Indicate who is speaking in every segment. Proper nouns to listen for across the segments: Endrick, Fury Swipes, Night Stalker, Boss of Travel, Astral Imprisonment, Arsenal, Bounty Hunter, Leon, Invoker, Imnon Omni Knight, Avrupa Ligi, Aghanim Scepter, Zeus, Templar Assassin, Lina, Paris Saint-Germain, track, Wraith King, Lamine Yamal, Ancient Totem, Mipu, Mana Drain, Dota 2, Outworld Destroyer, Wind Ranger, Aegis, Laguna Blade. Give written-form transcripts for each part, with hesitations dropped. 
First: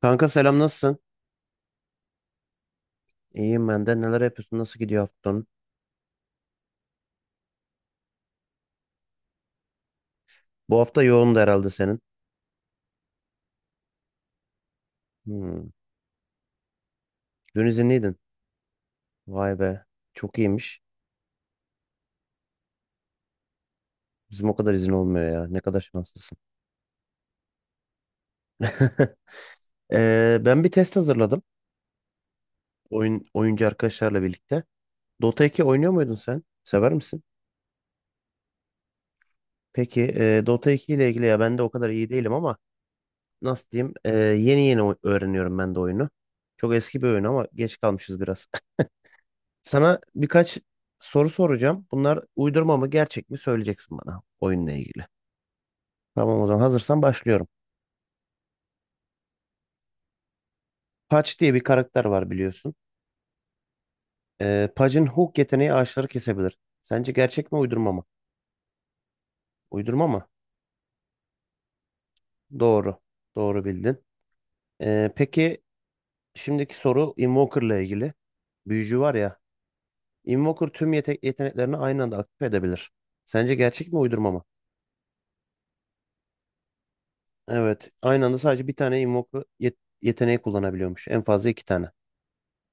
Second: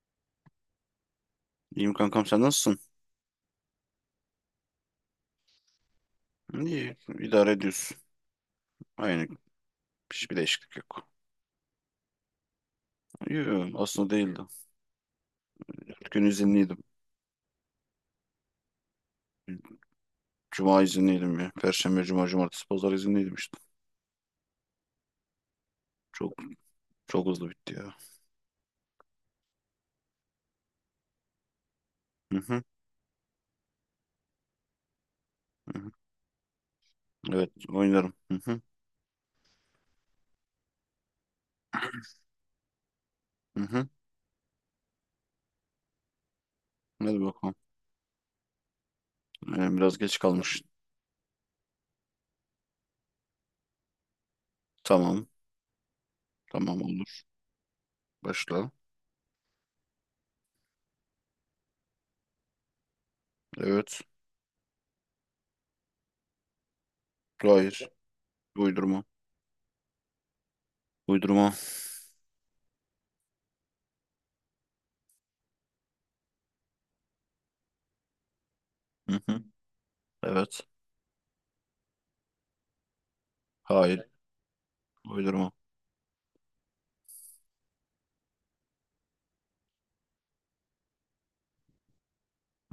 Speaker 1: Kanka selam, nasılsın?
Speaker 2: İyiyim kankam sen nasılsın?
Speaker 1: İyiyim ben de. Neler yapıyorsun? Nasıl gidiyor haftan?
Speaker 2: İyi idare ediyorsun. Aynı hiçbir değişiklik
Speaker 1: Bu hafta
Speaker 2: yok.
Speaker 1: yoğundu herhalde senin.
Speaker 2: Yok aslında değildi.
Speaker 1: Hmm.
Speaker 2: 4 gün izinliydim.
Speaker 1: Dün izinliydin. Vay be. Çok iyiymiş.
Speaker 2: Cuma izinliydim ya. Perşembe, cuma, cumartesi, pazar izinliydim işte.
Speaker 1: Bizim o kadar izin olmuyor ya. Ne kadar
Speaker 2: Çok
Speaker 1: şanslısın.
Speaker 2: çok hızlı bitti ya.
Speaker 1: Ben bir test hazırladım.
Speaker 2: Hı hı,
Speaker 1: Oyuncu arkadaşlarla birlikte. Dota 2
Speaker 2: hı hı.
Speaker 1: oynuyor muydun sen? Sever misin?
Speaker 2: Evet oynarım. Hı hı,
Speaker 1: Peki Dota 2 ile ilgili ya ben de o kadar iyi değilim ama
Speaker 2: hı
Speaker 1: nasıl
Speaker 2: hı.
Speaker 1: diyeyim? Yeni yeni öğreniyorum ben de oyunu. Çok eski bir
Speaker 2: Hadi
Speaker 1: oyun ama
Speaker 2: bakalım.
Speaker 1: geç kalmışız biraz.
Speaker 2: Biraz
Speaker 1: Sana
Speaker 2: geç
Speaker 1: birkaç
Speaker 2: kalmış.
Speaker 1: soru soracağım. Bunlar uydurma mı gerçek mi söyleyeceksin bana oyunla ilgili.
Speaker 2: Tamam.
Speaker 1: Tamam, o zaman
Speaker 2: Tamam
Speaker 1: hazırsan
Speaker 2: olur.
Speaker 1: başlıyorum.
Speaker 2: Başla.
Speaker 1: Patch diye bir karakter var biliyorsun.
Speaker 2: Evet.
Speaker 1: Patch'in hook yeteneği ağaçları kesebilir. Sence gerçek mi
Speaker 2: Hayır.
Speaker 1: uydurma mı?
Speaker 2: Uydurma.
Speaker 1: Uydurma mı?
Speaker 2: Uydurma.
Speaker 1: Doğru. Doğru bildin. Peki şimdiki soru Invoker'la ilgili. Büyücü var
Speaker 2: Hı
Speaker 1: ya.
Speaker 2: hı.
Speaker 1: Invoker
Speaker 2: Evet.
Speaker 1: tüm yeteneklerini aynı anda aktif edebilir. Sence gerçek mi
Speaker 2: Hayır.
Speaker 1: uydurma mı?
Speaker 2: Uydurma.
Speaker 1: Evet. Aynı anda sadece bir tane Invoker yeteneği kullanabiliyormuş. En fazla iki tane.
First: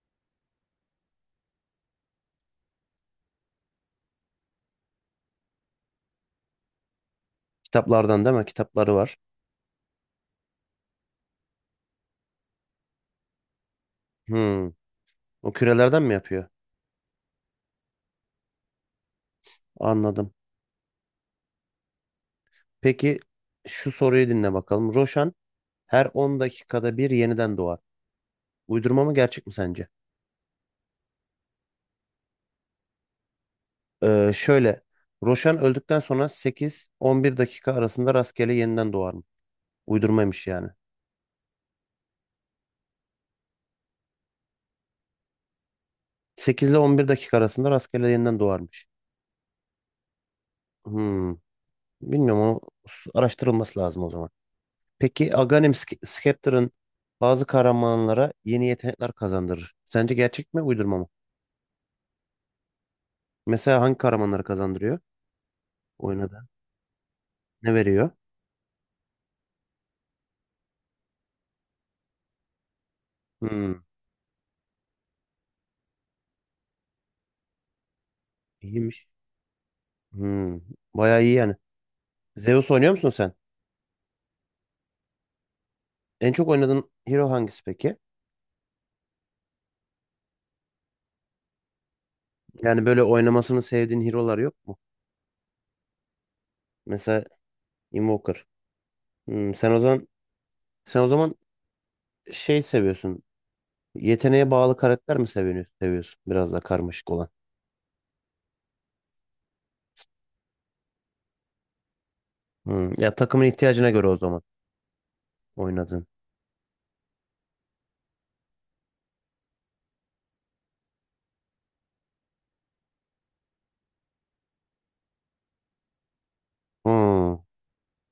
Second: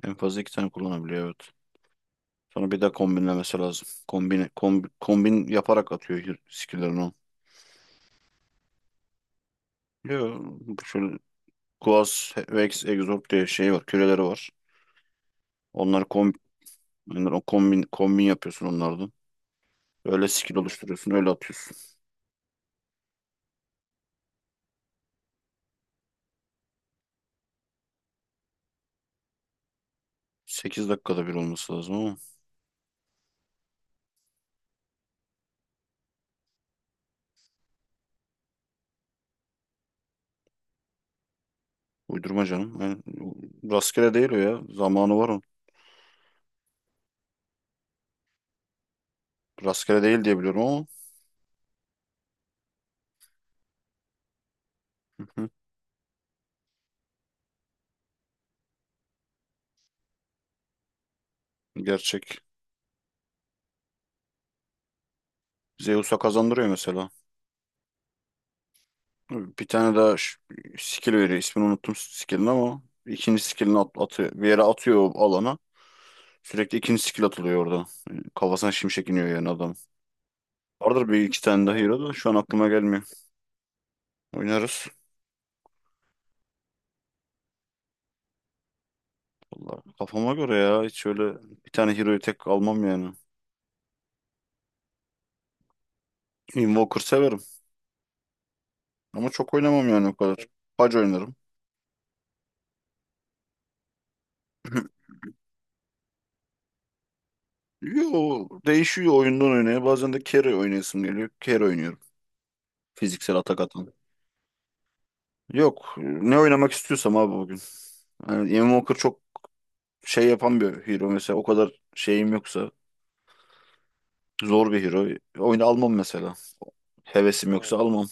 Speaker 2: En fazla iki tane kullanabiliyor. Evet. Sonra bir de kombinlemesi lazım. Kombin yaparak atıyor skill'lerini o.
Speaker 1: Kitaplardan değil mi? Kitapları var.
Speaker 2: Yo, bu şöyle Quas, Vex, Exorb diye şey var. Küreleri var.
Speaker 1: Hmm. O kürelerden
Speaker 2: Onları
Speaker 1: mi
Speaker 2: kombin,
Speaker 1: yapıyor?
Speaker 2: onları kombin yapıyorsun onlardan. Öyle
Speaker 1: Anladım.
Speaker 2: skill oluşturuyorsun, öyle atıyorsun.
Speaker 1: Peki şu soruyu dinle bakalım. Roşan her 10 dakikada bir yeniden doğar. Uydurma mı gerçek mi sence?
Speaker 2: 8 dakikada bir olması lazım ama.
Speaker 1: Şöyle. Roşan öldükten sonra 8-11 dakika arasında rastgele yeniden doğar mı? Uydurmaymış yani.
Speaker 2: Uydurma canım. Yani rastgele değil o ya. Zamanı var onun.
Speaker 1: 8 ile 11 dakika arasında rastgele yeniden doğarmış.
Speaker 2: Rastgele değil diye biliyorum ama.
Speaker 1: Hmm. Bilmiyorum, o araştırılması lazım o zaman.
Speaker 2: Hı
Speaker 1: Peki
Speaker 2: hı.
Speaker 1: Aghanim Scepter'ın bazı kahramanlara yeni yetenekler kazandırır. Sence gerçek mi, uydurma mı?
Speaker 2: Gerçek.
Speaker 1: Mesela hangi kahramanları kazandırıyor
Speaker 2: Zeus'a
Speaker 1: oynadı?
Speaker 2: kazandırıyor mesela.
Speaker 1: Ne veriyor?
Speaker 2: Bir tane daha skill veriyor. İsmini unuttum skill'in ama ikinci
Speaker 1: Hmm,
Speaker 2: skill'ini atıyor. Bir yere atıyor o alana. Sürekli ikinci skill atılıyor orada. Yani kafasına
Speaker 1: iyiymiş.
Speaker 2: şimşek iniyor yani adam.
Speaker 1: Hmm,
Speaker 2: Vardır bir
Speaker 1: bayağı iyi
Speaker 2: iki
Speaker 1: yani.
Speaker 2: tane daha hero da şu an aklıma
Speaker 1: Zeus oynuyor
Speaker 2: gelmiyor.
Speaker 1: musun sen?
Speaker 2: Oynarız.
Speaker 1: En çok oynadığın hero hangisi peki?
Speaker 2: Vallahi kafama göre ya. Hiç öyle bir tane hero'yu tek
Speaker 1: Yani
Speaker 2: almam
Speaker 1: böyle
Speaker 2: yani.
Speaker 1: oynamasını sevdiğin hero'lar yok mu?
Speaker 2: Invoker
Speaker 1: Mesela
Speaker 2: severim.
Speaker 1: Invoker.
Speaker 2: Ama
Speaker 1: Hmm,
Speaker 2: çok
Speaker 1: sen o
Speaker 2: oynamam
Speaker 1: zaman
Speaker 2: yani o kadar. Pac
Speaker 1: sen o zaman
Speaker 2: oynarım.
Speaker 1: şey seviyorsun. Yeteneğe bağlı karakter mi seviyorsun? Seviyorsun biraz da karmaşık olan.
Speaker 2: Yo, değişiyor oyundan oynaya. Bazen de carry oynayasım geliyor. Carry oynuyorum.
Speaker 1: Hmm, ya
Speaker 2: Fiziksel
Speaker 1: takımın
Speaker 2: atak
Speaker 1: ihtiyacına
Speaker 2: atan.
Speaker 1: göre o zaman
Speaker 2: Yok.
Speaker 1: oynadığın.
Speaker 2: Ne oynamak istiyorsam abi bugün. Yani Ian Walker çok şey yapan bir hero mesela. O kadar şeyim yoksa zor bir hero. Oyunu almam mesela.
Speaker 1: Hmm.
Speaker 2: Hevesim yoksa, evet, almam.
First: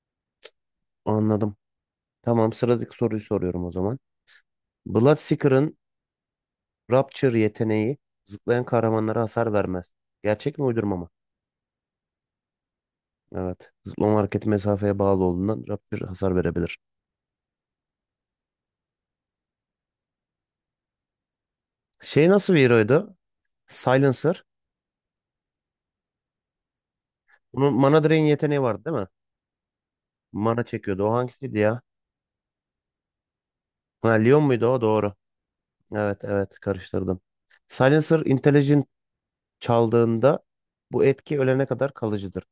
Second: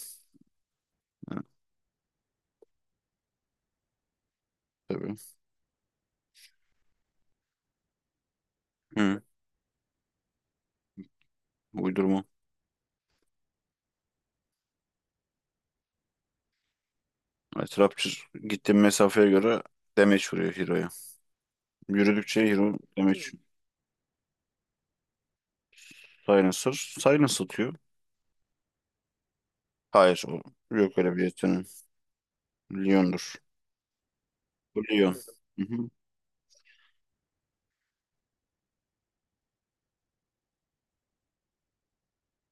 Speaker 2: Yani,
Speaker 1: Anladım. Tamam, sıradaki soruyu soruyorum o zaman.
Speaker 2: tabii.
Speaker 1: Bloodseeker'ın Rapture yeteneği zıplayan kahramanlara
Speaker 2: Hı.
Speaker 1: hasar vermez. Gerçek mi uydurma mı?
Speaker 2: Uydurma.
Speaker 1: Evet. Zıplama hareketi mesafeye bağlı olduğundan Rapture hasar verebilir.
Speaker 2: Yani Trapçır gittiğim mesafeye göre damage vuruyor hero'ya.
Speaker 1: Şey
Speaker 2: Yürüdükçe
Speaker 1: nasıl bir
Speaker 2: hero
Speaker 1: heroydu?
Speaker 2: damage. Hmm.
Speaker 1: Silencer.
Speaker 2: Silencer. Silence
Speaker 1: Bunun
Speaker 2: atıyor.
Speaker 1: Mana Drain yeteneği vardı değil mi?
Speaker 2: Hayır o.
Speaker 1: Mana
Speaker 2: Yok
Speaker 1: çekiyordu. O
Speaker 2: öyle bir
Speaker 1: hangisiydi
Speaker 2: yeteneği.
Speaker 1: ya?
Speaker 2: Leon'dur.
Speaker 1: Ha, Leon muydu o?
Speaker 2: Bu
Speaker 1: Doğru.
Speaker 2: Leon. Hı hı.
Speaker 1: Evet evet, karıştırdım. Silencer Intelligent çaldığında bu etki ölene kadar kalıcıdır.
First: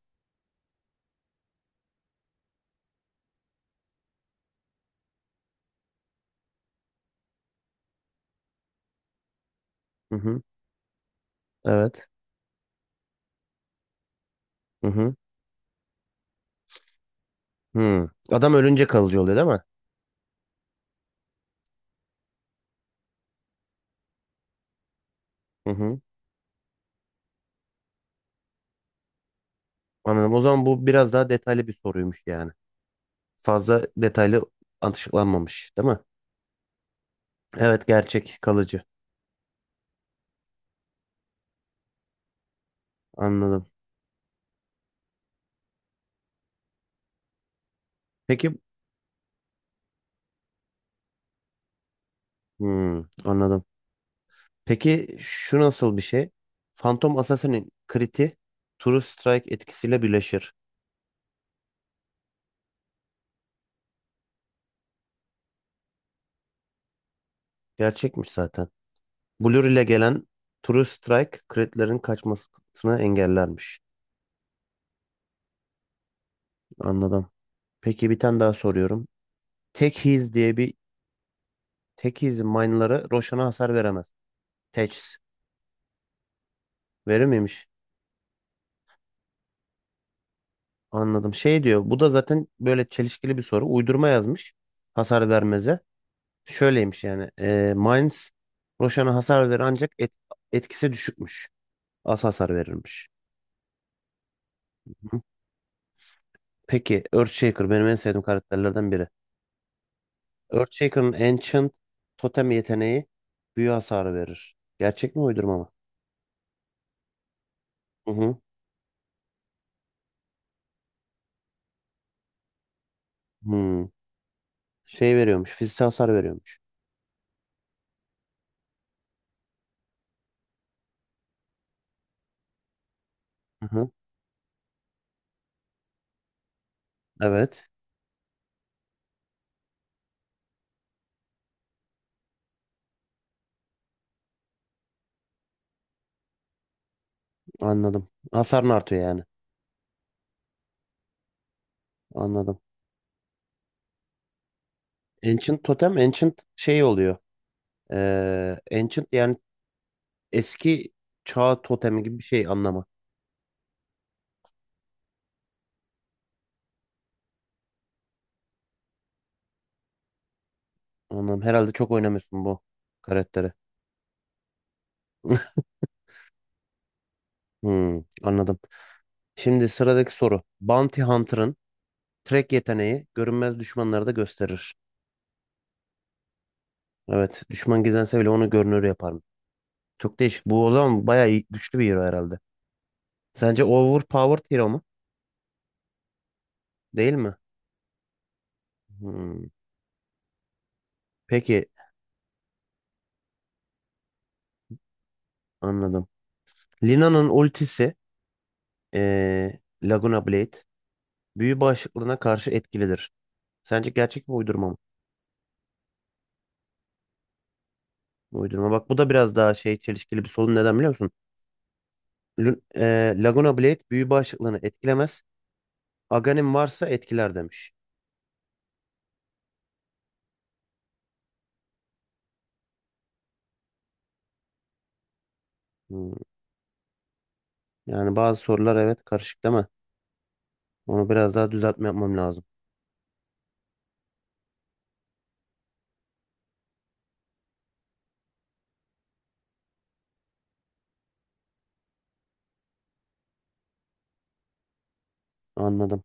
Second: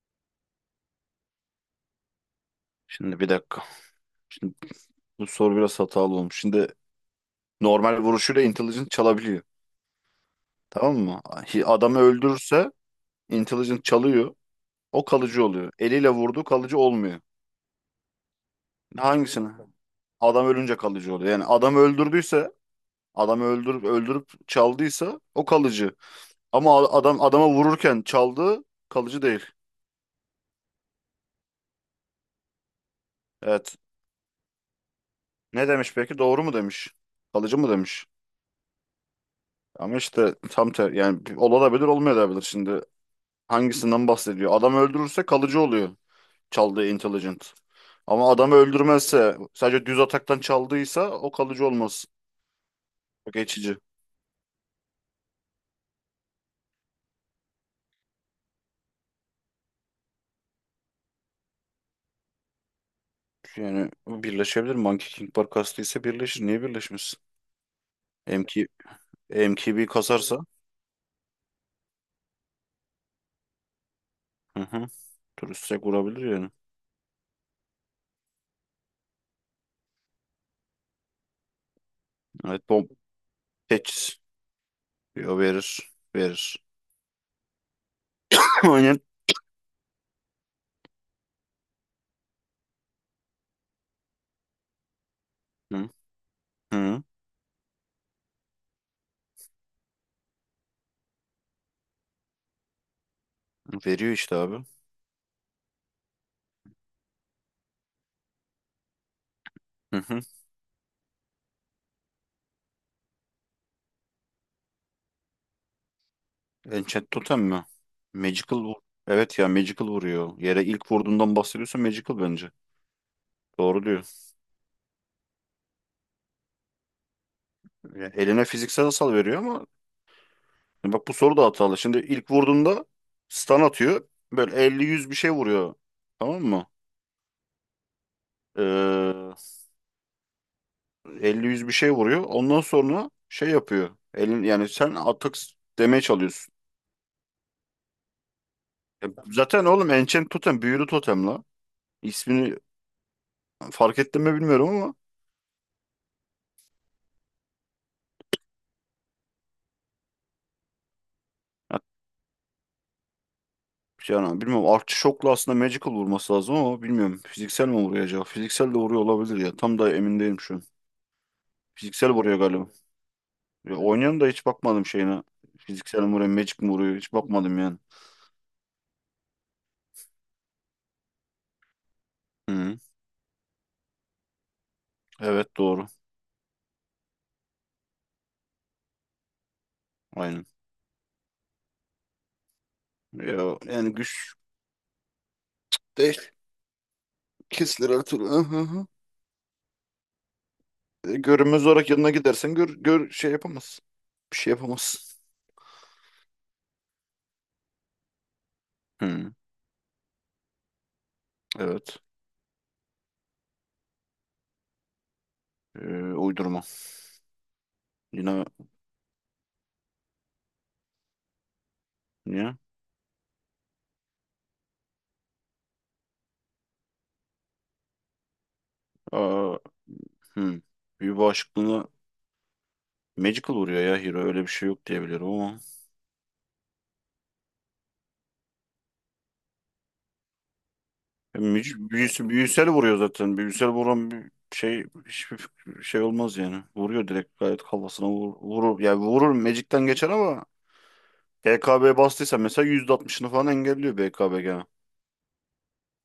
Speaker 2: Şimdi bir dakika. Şimdi bu soru biraz hatalı olmuş. Şimdi normal vuruşuyla intelligent çalabiliyor.
Speaker 1: Hı hı.
Speaker 2: Tamam mı? Adamı
Speaker 1: Evet.
Speaker 2: öldürürse intelligent çalıyor.
Speaker 1: Hı
Speaker 2: O
Speaker 1: hı.
Speaker 2: kalıcı oluyor. Eliyle vurdu, kalıcı olmuyor.
Speaker 1: Hı. Adam ölünce kalıcı oluyor değil
Speaker 2: Hangisine?
Speaker 1: mi?
Speaker 2: Adam ölünce kalıcı oluyor. Yani adam öldürdüyse, adamı öldürüp öldürüp çaldıysa o
Speaker 1: Hı
Speaker 2: kalıcı.
Speaker 1: hı.
Speaker 2: Ama adam adama vururken çaldığı kalıcı değil.
Speaker 1: Anladım. O zaman bu biraz daha detaylı bir soruymuş yani.
Speaker 2: Evet.
Speaker 1: Fazla detaylı
Speaker 2: Ne
Speaker 1: açıklanmamış, değil
Speaker 2: demiş
Speaker 1: mi?
Speaker 2: peki? Doğru mu demiş? Kalıcı mı
Speaker 1: Evet,
Speaker 2: demiş?
Speaker 1: gerçek, kalıcı.
Speaker 2: Ama işte tam ter yani olabilir olmayabilir şimdi.
Speaker 1: Anladım.
Speaker 2: Hangisinden bahsediyor? Adam öldürürse kalıcı oluyor çaldığı intelligent. Ama adamı
Speaker 1: Peki,
Speaker 2: öldürmezse sadece düz ataktan çaldıysa o kalıcı olmaz.
Speaker 1: hmm,
Speaker 2: O
Speaker 1: anladım.
Speaker 2: geçici.
Speaker 1: Peki şu nasıl bir şey? Phantom Assassin'in kriti True Strike etkisiyle birleşir.
Speaker 2: Yani birleşebilir. Monkey King Bar kastıysa birleşir. Niye birleşmesin?
Speaker 1: Gerçekmiş
Speaker 2: M K
Speaker 1: zaten. Blur ile
Speaker 2: MKB
Speaker 1: gelen
Speaker 2: kasarsa,
Speaker 1: True Strike kritlerin kaçmasını engellermiş.
Speaker 2: hı hı, turistsek vurabilir yani.
Speaker 1: Anladım. Peki bir tane daha soruyorum. Tek His diye bir Tek His'in
Speaker 2: Evet bom.
Speaker 1: mine'ları Roshan'a hasar veremez.
Speaker 2: Teçhiz.
Speaker 1: Teçhiz.
Speaker 2: Yo, verir. Verir.
Speaker 1: Verir miymiş?
Speaker 2: Aynen.
Speaker 1: Anladım. Şey diyor. Bu da zaten böyle çelişkili bir soru. Uydurma yazmış. Hasar vermeze.
Speaker 2: Hı,
Speaker 1: Şöyleymiş
Speaker 2: hı.
Speaker 1: yani. Mainz Roşan'a hasar verir ancak etkisi düşükmüş. Az hasar verirmiş.
Speaker 2: Veriyor işte abi.
Speaker 1: Hı. Peki Earthshaker benim en sevdiğim karakterlerden biri.
Speaker 2: Hı hı.
Speaker 1: Earthshaker'ın Ancient Totem yeteneği büyü hasarı verir. Gerçek mi uydurma mı?
Speaker 2: Enchant Totem mi?
Speaker 1: Hı hı.
Speaker 2: Magical vur. Evet ya Magical vuruyor. Yere ilk vurduğundan bahsediyorsa Magical bence. Doğru
Speaker 1: Hı.
Speaker 2: diyor.
Speaker 1: Şey veriyormuş. Fiziksel hasar veriyormuş.
Speaker 2: Yani eline fiziksel hasar veriyor ama bak bu soru da hatalı. Şimdi ilk vurduğunda stun
Speaker 1: Hı hı.
Speaker 2: atıyor. Böyle elli yüz bir şey vuruyor. Tamam mı?
Speaker 1: Evet.
Speaker 2: Ee, 50-100 bir şey vuruyor. Ondan sonra şey yapıyor. Elin, yani sen atak demeye çalıyorsun.
Speaker 1: Anladım. Hasarın artıyor
Speaker 2: Ya
Speaker 1: yani.
Speaker 2: zaten oğlum Enchant Totem büyülü totem la. İsmini
Speaker 1: Anladım.
Speaker 2: fark ettim mi bilmiyorum ama
Speaker 1: Ancient Totem Ancient şey oluyor. Ancient yani eski çağ totemi gibi bir şey anlamı.
Speaker 2: ya, yani bilmiyorum Artçı Shock'la aslında Magical vurması lazım ama bilmiyorum. Fiziksel mi vuruyor acaba? Fiziksel de vuruyor olabilir ya. Tam da emin değilim şu an.
Speaker 1: Anladım. Herhalde çok
Speaker 2: Fiziksel vuruyor
Speaker 1: oynamıyorsun bu
Speaker 2: galiba.
Speaker 1: karakteri.
Speaker 2: Ya, oynayan da hiç bakmadım şeyine. Fiziksel mi vuruyor, Magic mi vuruyor? Hiç bakmadım yani.
Speaker 1: Hmm, anladım. Şimdi sıradaki soru. Bounty Hunter'ın track
Speaker 2: Hı.
Speaker 1: yeteneği görünmez düşmanları da gösterir.
Speaker 2: Evet doğru.
Speaker 1: Evet, düşman gizlense bile onu görünür yapar mı? Çok değişik.
Speaker 2: Aynen.
Speaker 1: Bu o zaman bayağı güçlü bir hero herhalde.
Speaker 2: Ya,
Speaker 1: Sence
Speaker 2: yani güç
Speaker 1: overpowered hero mu?
Speaker 2: değil.
Speaker 1: Değil mi?
Speaker 2: Kesilir her türlü.
Speaker 1: Hmm, peki,
Speaker 2: Görünmez olarak yanına gidersen gör şey yapamaz, bir şey yapamaz.
Speaker 1: anladım. Lina'nın ultisi
Speaker 2: Hı,
Speaker 1: Laguna Blade büyü
Speaker 2: evet.
Speaker 1: bağışıklığına karşı etkilidir. Sence gerçek mi uydurma mı?
Speaker 2: E, Uydurma. Yine
Speaker 1: Uydurma. Bak, bu da biraz daha şey çelişkili bir sorun. Neden biliyor musun?
Speaker 2: niye?
Speaker 1: Laguna Blade büyü bağışıklığını etkilemez. Aghanim varsa etkiler demiş.
Speaker 2: Aa, hı. Büyü bağışıklığına magical vuruyor ya hero. Öyle bir şey yok diye biliyorum ama.
Speaker 1: Hmm, yani bazı sorular evet karışık değil mi? Onu biraz daha düzeltme yapmam lazım.
Speaker 2: Büyüsel vuruyor zaten. Büyüsel vuran bir şey hiçbir şey olmaz yani. Vuruyor direkt gayet kafasına vurur. Yani vurur magic'ten geçer ama BKB bastıysa mesela %60'ını falan engelliyor BKB gene.
Speaker 1: Anladım.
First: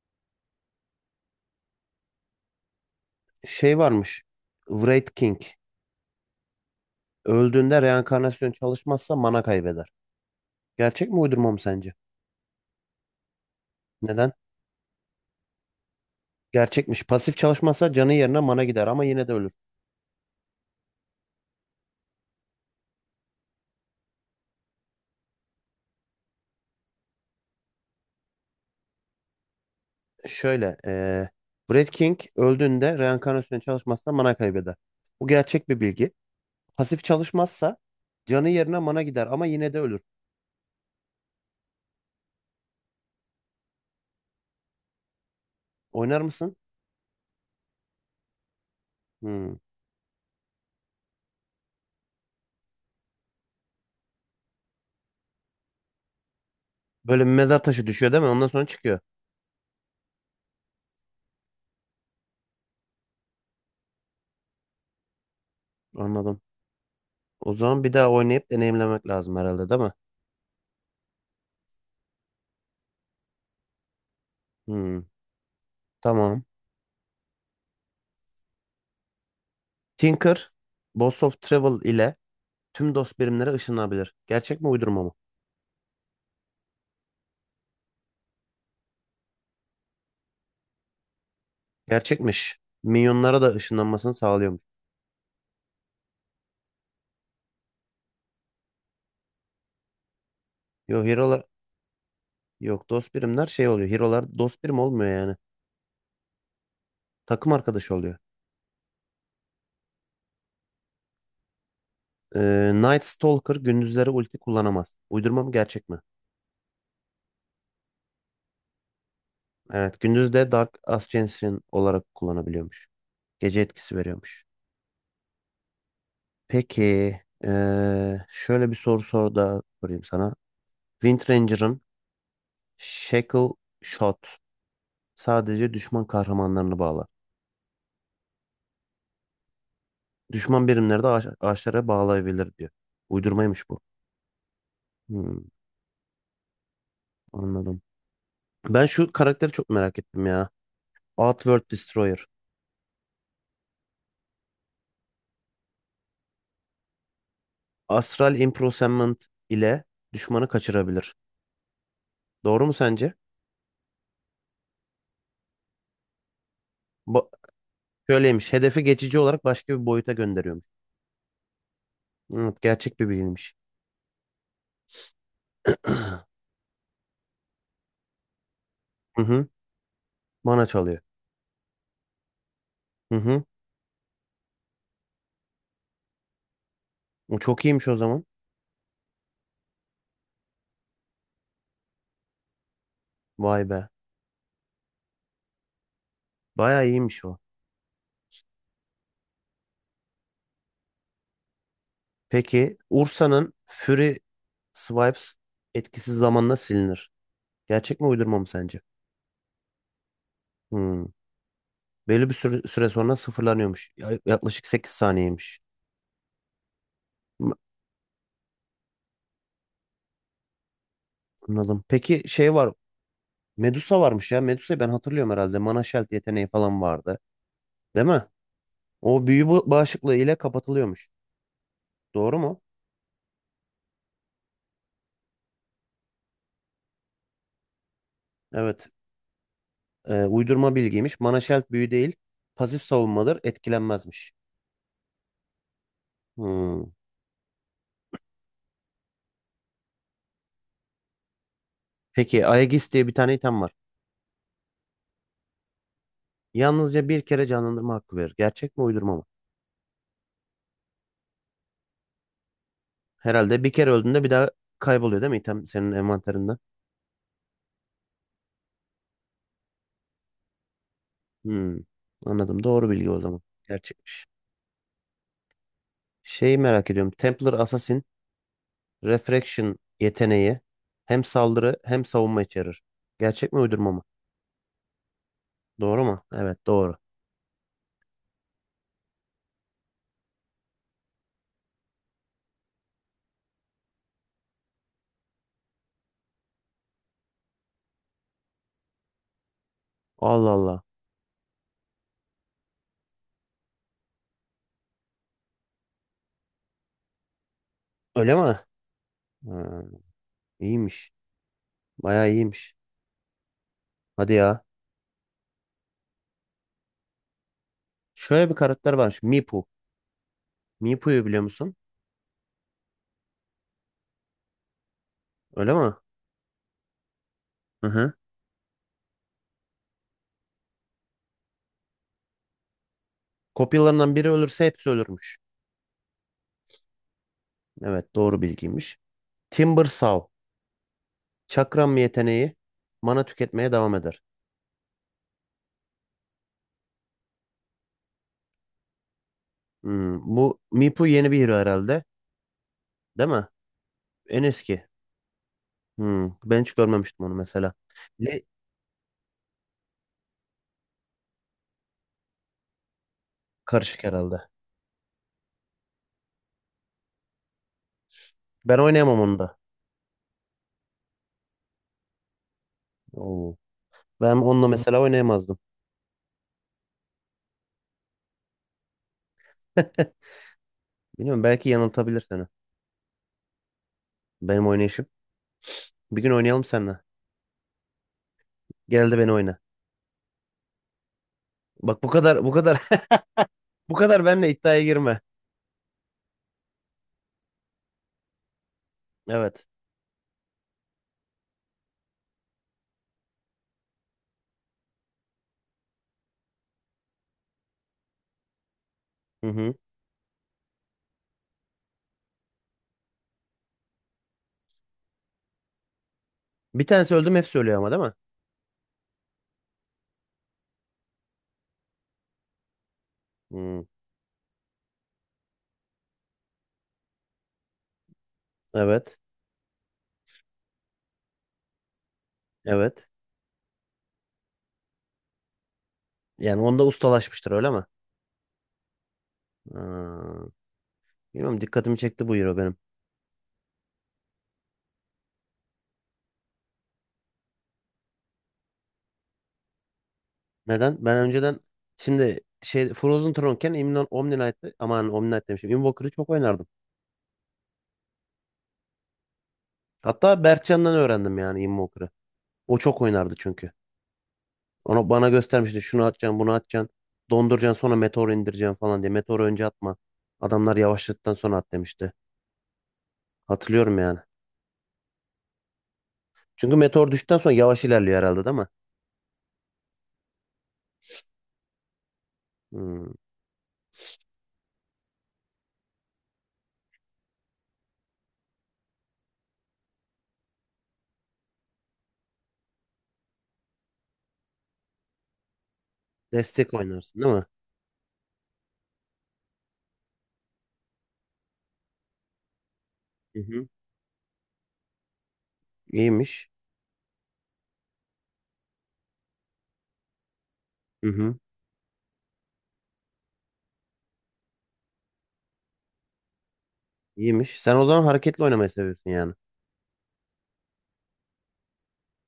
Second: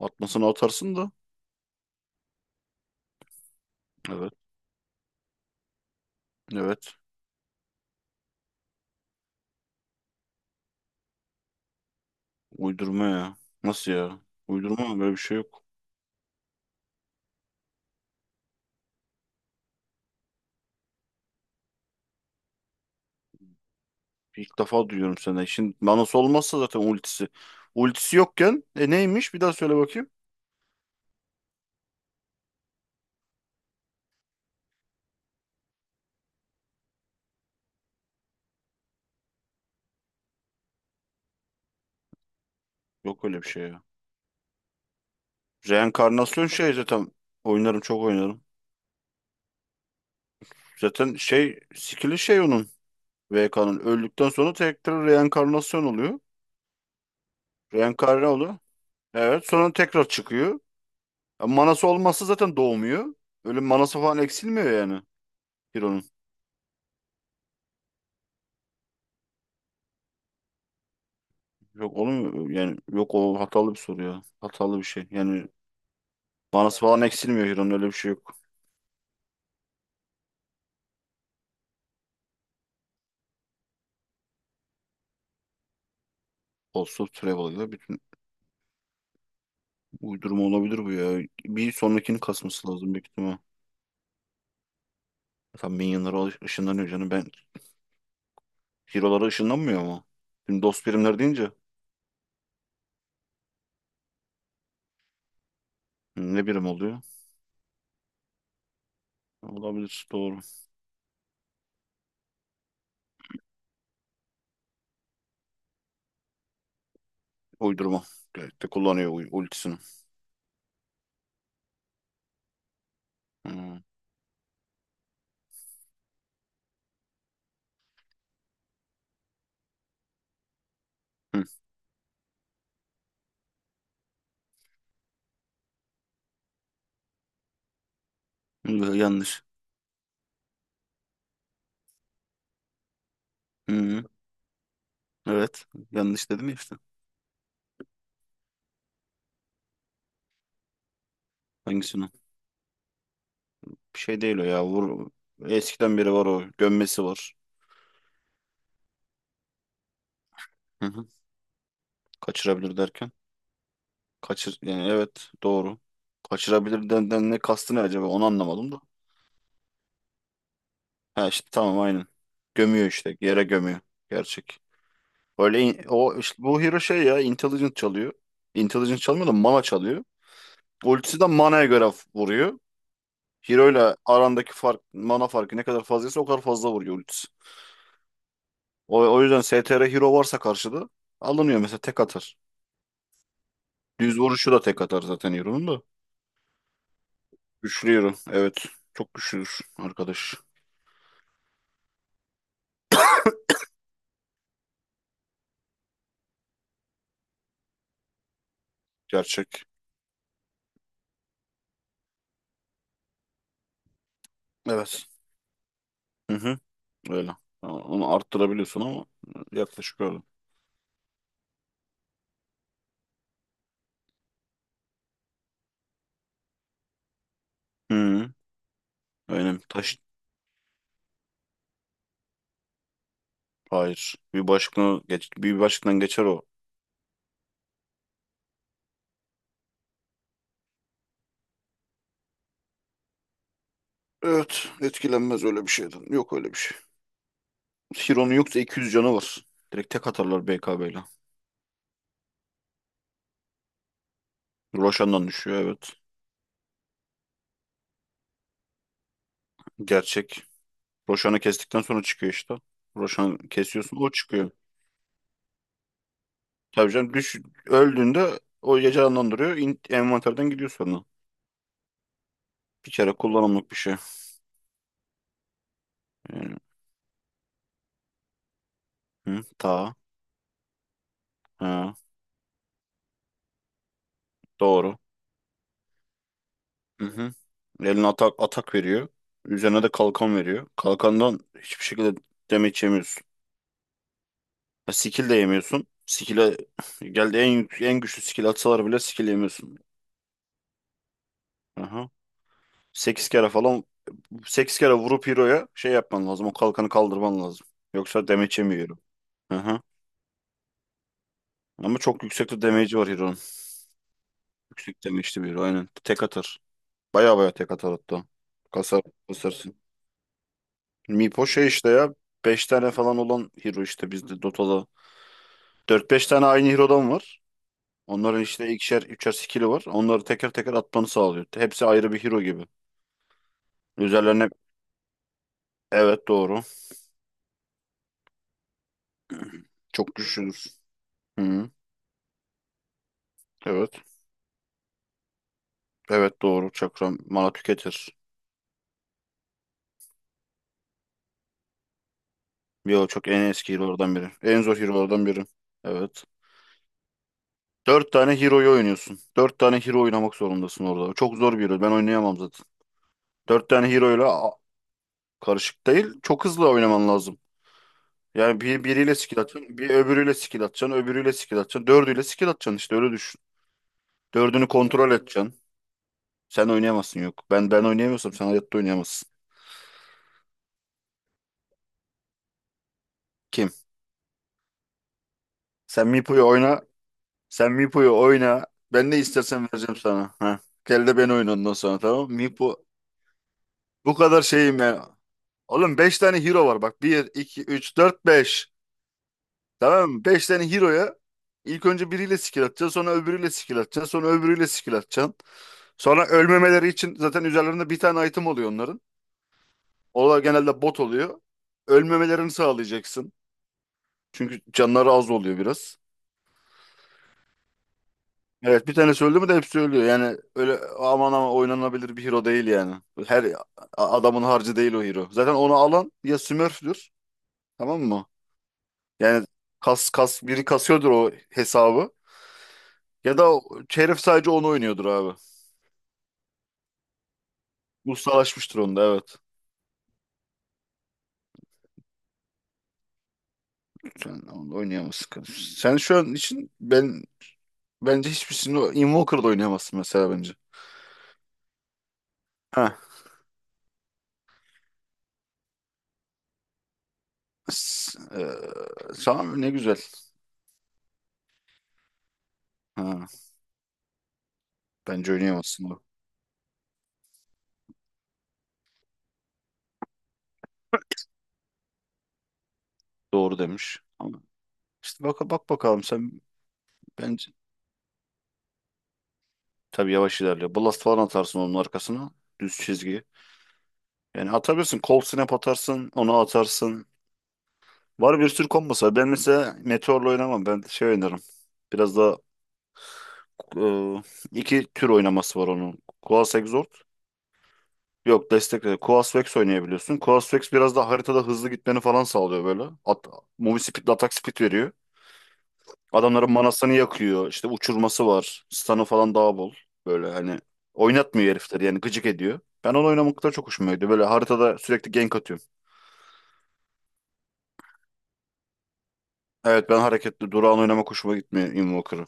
Speaker 2: Atmasını atarsın da.
Speaker 1: Şey varmış.
Speaker 2: Evet.
Speaker 1: Wraith King.
Speaker 2: Evet.
Speaker 1: Öldüğünde reenkarnasyon çalışmazsa mana kaybeder. Gerçek mi uydurma mı sence?
Speaker 2: Uydurma ya. Nasıl ya?
Speaker 1: Neden?
Speaker 2: Uydurma mı? Böyle bir şey yok.
Speaker 1: Gerçekmiş. Pasif çalışmazsa canı yerine mana gider ama yine de ölür.
Speaker 2: İlk defa duyuyorum senden. Şimdi manası olmazsa zaten ultisi. Ultisi yokken neymiş? Bir daha söyle bakayım.
Speaker 1: Şöyle, Brad King öldüğünde reenkarnasyona çalışmazsa mana kaybeder. Bu gerçek bir bilgi. Pasif çalışmazsa canı yerine mana gider ama yine de ölür.
Speaker 2: Yok öyle bir şey ya.
Speaker 1: Oynar
Speaker 2: Reenkarnasyon
Speaker 1: mısın?
Speaker 2: şey zaten. Oynarım çok oynarım.
Speaker 1: Hmm.
Speaker 2: Zaten şey skill'i şey onun. VK'nın. Öldükten sonra tekrar reenkarnasyon oluyor.
Speaker 1: Böyle bir mezar taşı düşüyor değil
Speaker 2: Reenkarne
Speaker 1: mi? Ondan
Speaker 2: oluyor.
Speaker 1: sonra çıkıyor.
Speaker 2: Evet sonra tekrar çıkıyor. Manası olmazsa zaten doğmuyor. Öyle manası falan eksilmiyor yani. Hero'nun.
Speaker 1: Anladım. O zaman bir daha oynayıp deneyimlemek lazım herhalde değil mi?
Speaker 2: Yok oğlum yani yok o hatalı bir soru ya. Hatalı bir
Speaker 1: Hmm.
Speaker 2: şey. Yani
Speaker 1: Tamam.
Speaker 2: manası falan eksilmiyor Hiro'nun öyle bir şey yok.
Speaker 1: Tinker, Boss of Travel ile tüm dost birimlere ışınlanabilir. Gerçek mi uydurma mı?
Speaker 2: Olsa Travel'ıyla bütün uydurma olabilir bu ya. Bir sonrakini
Speaker 1: Gerçekmiş.
Speaker 2: kasması lazım büyük ihtimal.
Speaker 1: Minyonlara da ışınlanmasını sağlıyormuş.
Speaker 2: Tam Minion'lara ışınlanıyor canım ben. Hero'lara ışınlanmıyor mu? Şimdi dost
Speaker 1: Yok
Speaker 2: birimler
Speaker 1: hero'lar
Speaker 2: deyince,
Speaker 1: yok dost birimler şey oluyor. Hero'lar dost birim olmuyor yani.
Speaker 2: hı, ne birim oluyor?
Speaker 1: Takım arkadaşı oluyor.
Speaker 2: Olabilir doğru.
Speaker 1: Night Stalker gündüzleri ulti kullanamaz. Uydurma mı gerçek mi?
Speaker 2: Uydurma. Gayet de kullanıyor ultisini.
Speaker 1: Evet, gündüzde Dark Ascension olarak kullanabiliyormuş. Gece
Speaker 2: Hmm.
Speaker 1: etkisi veriyormuş. Peki, şöyle bir soru sor da sorayım sana. Wind
Speaker 2: Hı.
Speaker 1: Ranger'ın Shackle Shot sadece düşman kahramanlarını bağlar.
Speaker 2: Hı, yanlış.
Speaker 1: Düşman birimleri de ağaçlara bağlayabilir diyor. Uydurmaymış bu.
Speaker 2: Hı.
Speaker 1: Hmm,
Speaker 2: Evet. Yanlış dedim ya işte.
Speaker 1: anladım. Ben şu karakteri çok merak ettim ya. Outworld
Speaker 2: Hangisini?
Speaker 1: Destroyer.
Speaker 2: Bir şey değil o ya. Vur. Eskiden beri var o. Gömmesi var.
Speaker 1: Astral Imprisonment ile düşmanı
Speaker 2: Hı hı.
Speaker 1: kaçırabilir. Doğru mu
Speaker 2: Kaçırabilir derken.
Speaker 1: sence?
Speaker 2: Kaçır yani, evet, doğru. Kaçırabilir
Speaker 1: Ba
Speaker 2: denden ne kastı ne acaba onu
Speaker 1: şöyleymiş.
Speaker 2: anlamadım da.
Speaker 1: Hedefi geçici olarak başka bir boyuta gönderiyormuş.
Speaker 2: Ha işte tamam aynen.
Speaker 1: Evet,
Speaker 2: Gömüyor
Speaker 1: gerçek bir
Speaker 2: işte yere
Speaker 1: bilgiymiş.
Speaker 2: gömüyor. Gerçek. O işte bu hero şey ya intelligent çalıyor. Intelligent
Speaker 1: Hı
Speaker 2: çalmıyor da
Speaker 1: hı.
Speaker 2: mana çalıyor.
Speaker 1: Mana çalıyor.
Speaker 2: Ultisi de mana'ya göre vuruyor.
Speaker 1: Hı hı.
Speaker 2: Hero ile arandaki fark mana farkı ne kadar fazlaysa o kadar fazla vuruyor ultisi.
Speaker 1: O çok iyiymiş o zaman.
Speaker 2: O yüzden STR hero varsa karşıda alınıyor mesela tek atar.
Speaker 1: Vay be.
Speaker 2: Düz vuruşu da tek atar zaten hero'nun da.
Speaker 1: Bayağı iyiymiş o.
Speaker 2: Güçlü hero evet. Çok güçlüdür arkadaş.
Speaker 1: Peki Ursa'nın Fury Swipes etkisiz zamanla silinir. Gerçek mi uydurma mı sence?
Speaker 2: Gerçek.
Speaker 1: Hmm. Belli bir süre sonra sıfırlanıyormuş. Yaklaşık sekiz
Speaker 2: Evet.
Speaker 1: saniyeymiş.
Speaker 2: Hı hı, öyle.
Speaker 1: M-
Speaker 2: Ama onu arttırabiliyorsun ama yaklaşık öyle.
Speaker 1: Anladım. Peki şey var. Medusa varmış ya. Medusa'yı ben hatırlıyorum herhalde. Mana Sheld yeteneği falan vardı. Değil mi?
Speaker 2: Hı,
Speaker 1: O büyü
Speaker 2: öyle. Taş,
Speaker 1: bağışıklığı ile kapatılıyormuş. Doğru mu?
Speaker 2: hayır. Bir başkına geç, bir başkından geçer o.
Speaker 1: Evet. Uydurma bilgiymiş. Mana Sheld büyü değil. Pasif savunmadır. Etkilenmezmiş.
Speaker 2: Evet, etkilenmez öyle bir şeyden. Yok öyle bir şey.
Speaker 1: Hmm.
Speaker 2: Hiro'nun yoksa 200 canı var. Direkt tek atarlar BKB ile.
Speaker 1: Peki Aegis diye bir tane item var.
Speaker 2: Roshan'dan düşüyor evet.
Speaker 1: Yalnızca bir kere canlandırma hakkı verir. Gerçek mi uydurma mı?
Speaker 2: Gerçek. Roshan'ı kestikten sonra çıkıyor işte. Roshan
Speaker 1: Herhalde bir kere
Speaker 2: kesiyorsun o
Speaker 1: öldüğünde bir daha
Speaker 2: çıkıyor.
Speaker 1: kayboluyor değil mi item senin envanterinden?
Speaker 2: Tabii canım düş, öldüğünde o ya canlandırıyor. Envanterden gidiyor sonra.
Speaker 1: Hmm. Anladım. Doğru
Speaker 2: Bir
Speaker 1: bilgi
Speaker 2: kere
Speaker 1: o zaman.
Speaker 2: kullanımlık bir şey.
Speaker 1: Gerçekmiş.
Speaker 2: Yani,
Speaker 1: Şeyi merak ediyorum. Templar Assassin
Speaker 2: hı,
Speaker 1: Refraction
Speaker 2: ta.
Speaker 1: yeteneği hem saldırı
Speaker 2: Ha,
Speaker 1: hem savunma içerir. Gerçek mi uydurma mı?
Speaker 2: doğru.
Speaker 1: Doğru mu? Evet doğru.
Speaker 2: Hı hı. Eline atak veriyor. Üzerine de kalkan veriyor. Kalkandan hiçbir şekilde damage yemiyorsun. Ya skill de yemiyorsun. Skill'e geldi en güçlü skill atsalar bile skill yemiyorsun.
Speaker 1: Allah Allah.
Speaker 2: Aha. 8 kere falan sekiz kere vurup hero'ya şey yapman lazım. O kalkanı kaldırman lazım. Yoksa
Speaker 1: Öyle
Speaker 2: damage
Speaker 1: mi?
Speaker 2: yemiyor hero. Aha.
Speaker 1: Ha, iyiymiş.
Speaker 2: Ama çok
Speaker 1: Bayağı
Speaker 2: yüksekte
Speaker 1: iyiymiş.
Speaker 2: damage var hero'nun.
Speaker 1: Hadi ya.
Speaker 2: Yüksek damage'li bir hero aynen. Tek atar. Baya baya tek atar hatta.
Speaker 1: Şöyle bir karakter
Speaker 2: Kasar,
Speaker 1: varmış. Mipu.
Speaker 2: kasarsın.
Speaker 1: Mipu'yu biliyor
Speaker 2: Mipo şey
Speaker 1: musun?
Speaker 2: işte ya 5 tane falan olan hero işte bizde Dota'da.
Speaker 1: Öyle mi?
Speaker 2: Dört beş tane aynı hero'dan var.
Speaker 1: Hı hı.
Speaker 2: Onların işte ikişer, üçer skill'i var. Onları teker teker atmanı sağlıyor. Hepsi ayrı bir hero gibi.
Speaker 1: Kopyalarından biri
Speaker 2: Üzerlerine
Speaker 1: ölürse hepsi ölürmüş.
Speaker 2: evet doğru.
Speaker 1: Evet, doğru bilgiymiş. Timber
Speaker 2: Çok
Speaker 1: Saw.
Speaker 2: güçlüdür. Hı,
Speaker 1: Çakram yeteneği mana tüketmeye devam
Speaker 2: evet.
Speaker 1: eder.
Speaker 2: Evet doğru. Çakra mana tüketir.
Speaker 1: Hmm, bu Mipu yeni bir hero herhalde.
Speaker 2: Yo çok
Speaker 1: Değil
Speaker 2: en
Speaker 1: mi?
Speaker 2: eski hero'lardan biri.
Speaker 1: En
Speaker 2: En zor
Speaker 1: eski.
Speaker 2: hero'lardan biri. Evet.
Speaker 1: Hmm, ben hiç görmemiştim onu mesela.
Speaker 2: Dört tane
Speaker 1: Le-
Speaker 2: hero'yu oynuyorsun. Dört tane hero oynamak zorundasın orada. Çok zor bir hero. Ben oynayamam zaten. Dört tane
Speaker 1: Karışık herhalde.
Speaker 2: hero'yla karışık değil. Çok hızlı oynaman lazım. Yani
Speaker 1: Ben
Speaker 2: biriyle
Speaker 1: oynayamam onu
Speaker 2: skill
Speaker 1: da.
Speaker 2: atacaksın, bir öbürüyle skill atacaksın, öbürüyle skill atacaksın, dördüyle skill atacaksın işte öyle düşün.
Speaker 1: Oo. Ben onunla
Speaker 2: Dördünü
Speaker 1: mesela
Speaker 2: kontrol edeceksin.
Speaker 1: oynayamazdım.
Speaker 2: Sen oynayamazsın yok. Ben oynayamıyorsam sen hayatta oynayamazsın.
Speaker 1: Bilmiyorum, belki yanıltabilir seni.
Speaker 2: Kim?
Speaker 1: Benim oynayışım.
Speaker 2: Sen
Speaker 1: Bir gün
Speaker 2: Mipo'yu
Speaker 1: oynayalım
Speaker 2: oyna.
Speaker 1: seninle.
Speaker 2: Sen Mipo'yu oyna.
Speaker 1: Gel
Speaker 2: Ben
Speaker 1: de
Speaker 2: ne
Speaker 1: beni oyna.
Speaker 2: istersen vereceğim sana. Ha. Gel de ben oyna ondan sonra
Speaker 1: Bak bu
Speaker 2: tamam mı?
Speaker 1: kadar bu kadar
Speaker 2: Mipo.
Speaker 1: bu
Speaker 2: Bu
Speaker 1: kadar
Speaker 2: kadar
Speaker 1: benle
Speaker 2: şeyim
Speaker 1: iddiaya
Speaker 2: yani.
Speaker 1: girme.
Speaker 2: Oğlum 5 tane hero var bak. Bir, 2, 3, 4, 5.
Speaker 1: Evet.
Speaker 2: Tamam mı? 5 tane hero'ya ilk önce biriyle skill atacaksın. Sonra öbürüyle skill atacaksın. Sonra öbürüyle skill atacaksın. Sonra ölmemeleri için zaten üzerlerinde bir tane item oluyor onların.
Speaker 1: Hı hı.
Speaker 2: Onlar genelde bot oluyor. Ölmemelerini sağlayacaksın. Çünkü canları az oluyor biraz.
Speaker 1: Bir tanesi öldüm hepsi ölüyor ama değil mi?
Speaker 2: Evet bir tanesi öldü mü de hepsi ölüyor. Yani öyle aman ama oynanabilir bir hero değil yani. Her
Speaker 1: Hı.
Speaker 2: adamın harcı değil o hero. Zaten onu alan ya smurf'dür tamam mı?
Speaker 1: Evet.
Speaker 2: Yani kas kas biri kasıyordur o hesabı.
Speaker 1: Evet.
Speaker 2: Ya da o herif sadece onu oynuyordur abi.
Speaker 1: Yani onda ustalaşmıştır öyle mi?
Speaker 2: Ustalaşmıştır onda evet.
Speaker 1: Hı. Bilmiyorum, dikkatimi çekti bu hero benim.
Speaker 2: Sen onu oynayamazsın. Sen şu an için ben Bence hiçbirisini Invoker'da oynayamazsın mesela bence.
Speaker 1: Neden? Ben önceden şimdi şey
Speaker 2: Ha.
Speaker 1: Frozen Throne'ken Imnon Omni Knight'ı aman Omni Knight demişim. Invoker'ı çok oynardım.
Speaker 2: S- e, tamam ne güzel.
Speaker 1: Hatta Berkcan'dan öğrendim yani Invoker'ı. O çok
Speaker 2: Ha.
Speaker 1: oynardı çünkü. Ona bana
Speaker 2: Bence
Speaker 1: göstermişti,
Speaker 2: oynayamazsın o.
Speaker 1: şunu atacaksın bunu atacaksın. Donduracaksın sonra meteor indireceksin falan diye. Meteoru önce atma. Adamlar yavaşladıktan sonra at demişti.
Speaker 2: Doğru
Speaker 1: Hatırlıyorum
Speaker 2: demiş.
Speaker 1: yani.
Speaker 2: Ama işte bak, bak bakalım sen
Speaker 1: Çünkü meteor düştükten
Speaker 2: bence
Speaker 1: sonra yavaş ilerliyor herhalde değil mi?
Speaker 2: tabii yavaş ilerliyor. Blast falan atarsın onun arkasına. Düz
Speaker 1: Hmm.
Speaker 2: çizgi. Yani atabilirsin. Cold Snap atarsın. Onu atarsın. Var bir sürü kombosu var. Ben mesela Meteor'la oynamam. Ben şey oynarım. Biraz da e, iki tür oynaması var onun. Kuala
Speaker 1: Destek
Speaker 2: Exor.
Speaker 1: oynarsın değil mi?
Speaker 2: Yok destekle. Quasvex oynayabiliyorsun. Quasvex biraz da haritada hızlı gitmeni falan sağlıyor böyle. At,
Speaker 1: Hı hı.
Speaker 2: movie speed ile atak speed veriyor. Adamların
Speaker 1: İyiymiş.
Speaker 2: Manasını yakıyor. İşte uçurması var. Stun'ı falan daha bol. Böyle hani
Speaker 1: Hı hı.
Speaker 2: oynatmıyor herifleri yani gıcık ediyor. Ben onu oynamakta çok hoşuma gidiyor. Böyle haritada sürekli gank atıyorum.
Speaker 1: İyiymiş. Sen o zaman hareketli oynamayı seviyorsun yani.
Speaker 2: Evet ben hareketli durağan oynamak hoşuma gitmiyor Invoker'ı.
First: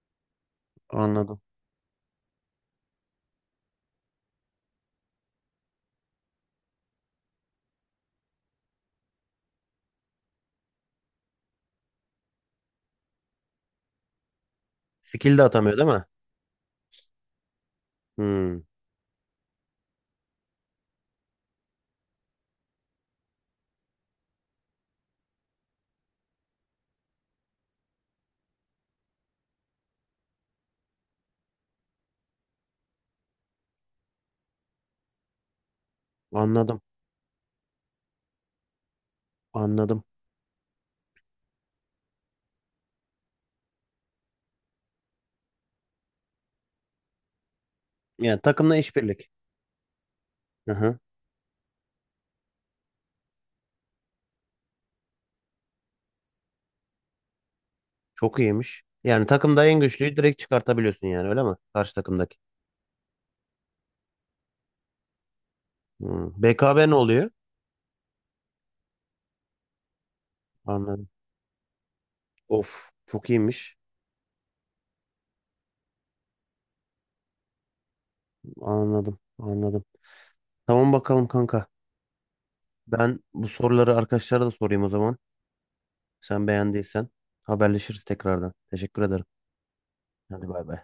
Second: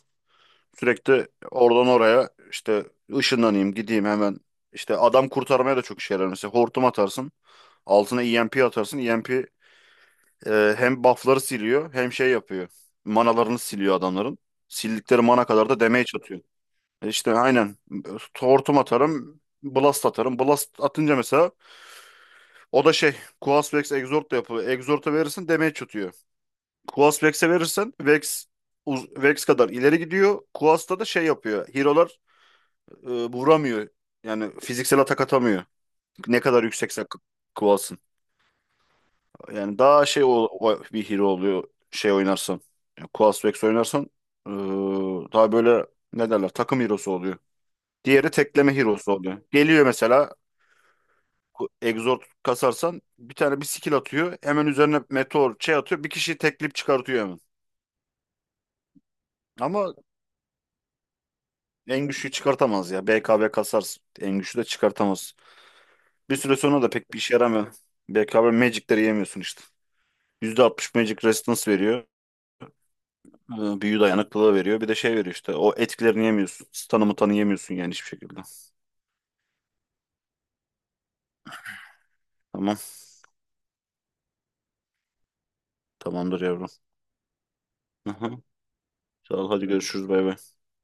Speaker 2: Sürekli
Speaker 1: Anladım.
Speaker 2: oradan oraya işte ışınlanayım gideyim hemen. İşte adam kurtarmaya da çok işe yarar. Mesela hortum atarsın. Altına EMP atarsın. EMP hem buff'ları siliyor hem şey yapıyor. Manalarını siliyor adamların. Sildikleri
Speaker 1: Skill de
Speaker 2: mana kadar
Speaker 1: atamıyor
Speaker 2: da
Speaker 1: değil mi?
Speaker 2: damage atıyor. İşte aynen.
Speaker 1: Hmm.
Speaker 2: Hortum atarım. Blast atarım. Blast atınca mesela o da şey Quas Vex Exort da yapıyor. Exort'a verirsin damage atıyor. Quas Vex'e verirsen Vex kadar ileri gidiyor. Quas'ta da şey yapıyor. Hero'lar vuramıyor. Yani fiziksel atak atamıyor. Ne kadar
Speaker 1: Anladım.
Speaker 2: yüksekse Quas'ın. Yani
Speaker 1: Anladım.
Speaker 2: daha şey bir hero oluyor şey oynarsan. Yani Quas Vex oynarsan ee, daha böyle ne derler takım hero'su oluyor. Diğeri
Speaker 1: Yani takımla
Speaker 2: tekleme hero'su
Speaker 1: işbirlik.
Speaker 2: oluyor. Geliyor mesela
Speaker 1: Hı hı.
Speaker 2: Exort kasarsan bir tane bir skill atıyor. Hemen üzerine meteor şey atıyor. Bir kişiyi tekleyip çıkartıyor hemen.
Speaker 1: Çok iyiymiş. Yani takımda en
Speaker 2: Ama
Speaker 1: güçlüyü direkt çıkartabiliyorsun yani öyle mi? Karşı
Speaker 2: en güçlüyü
Speaker 1: takımdaki.
Speaker 2: çıkartamaz ya. BKB kasarsın. En güçlü de çıkartamaz.
Speaker 1: Hmm.
Speaker 2: Bir süre sonra
Speaker 1: BKB
Speaker 2: da
Speaker 1: ne
Speaker 2: pek bir
Speaker 1: oluyor?
Speaker 2: işe yaramıyor. BKB Magic'leri yemiyorsun işte. %60
Speaker 1: Anladım.
Speaker 2: Magic Resistance veriyor.
Speaker 1: Of, çok iyiymiş.
Speaker 2: Büyü dayanıklılığı veriyor. Bir de şey veriyor işte. O etkilerini yemiyorsun. Stun'ımı tanıyamıyorsun yani hiçbir şekilde.
Speaker 1: Anladım, anladım. Tamam bakalım kanka.
Speaker 2: Tamam.
Speaker 1: Ben bu soruları arkadaşlara da sorayım o zaman.
Speaker 2: Tamamdır
Speaker 1: Sen
Speaker 2: yavrum.
Speaker 1: beğendiysen haberleşiriz
Speaker 2: Hı.
Speaker 1: tekrardan. Teşekkür ederim.
Speaker 2: Sağ ol. Hadi görüşürüz. Bay
Speaker 1: Hadi
Speaker 2: bay.
Speaker 1: bay bay.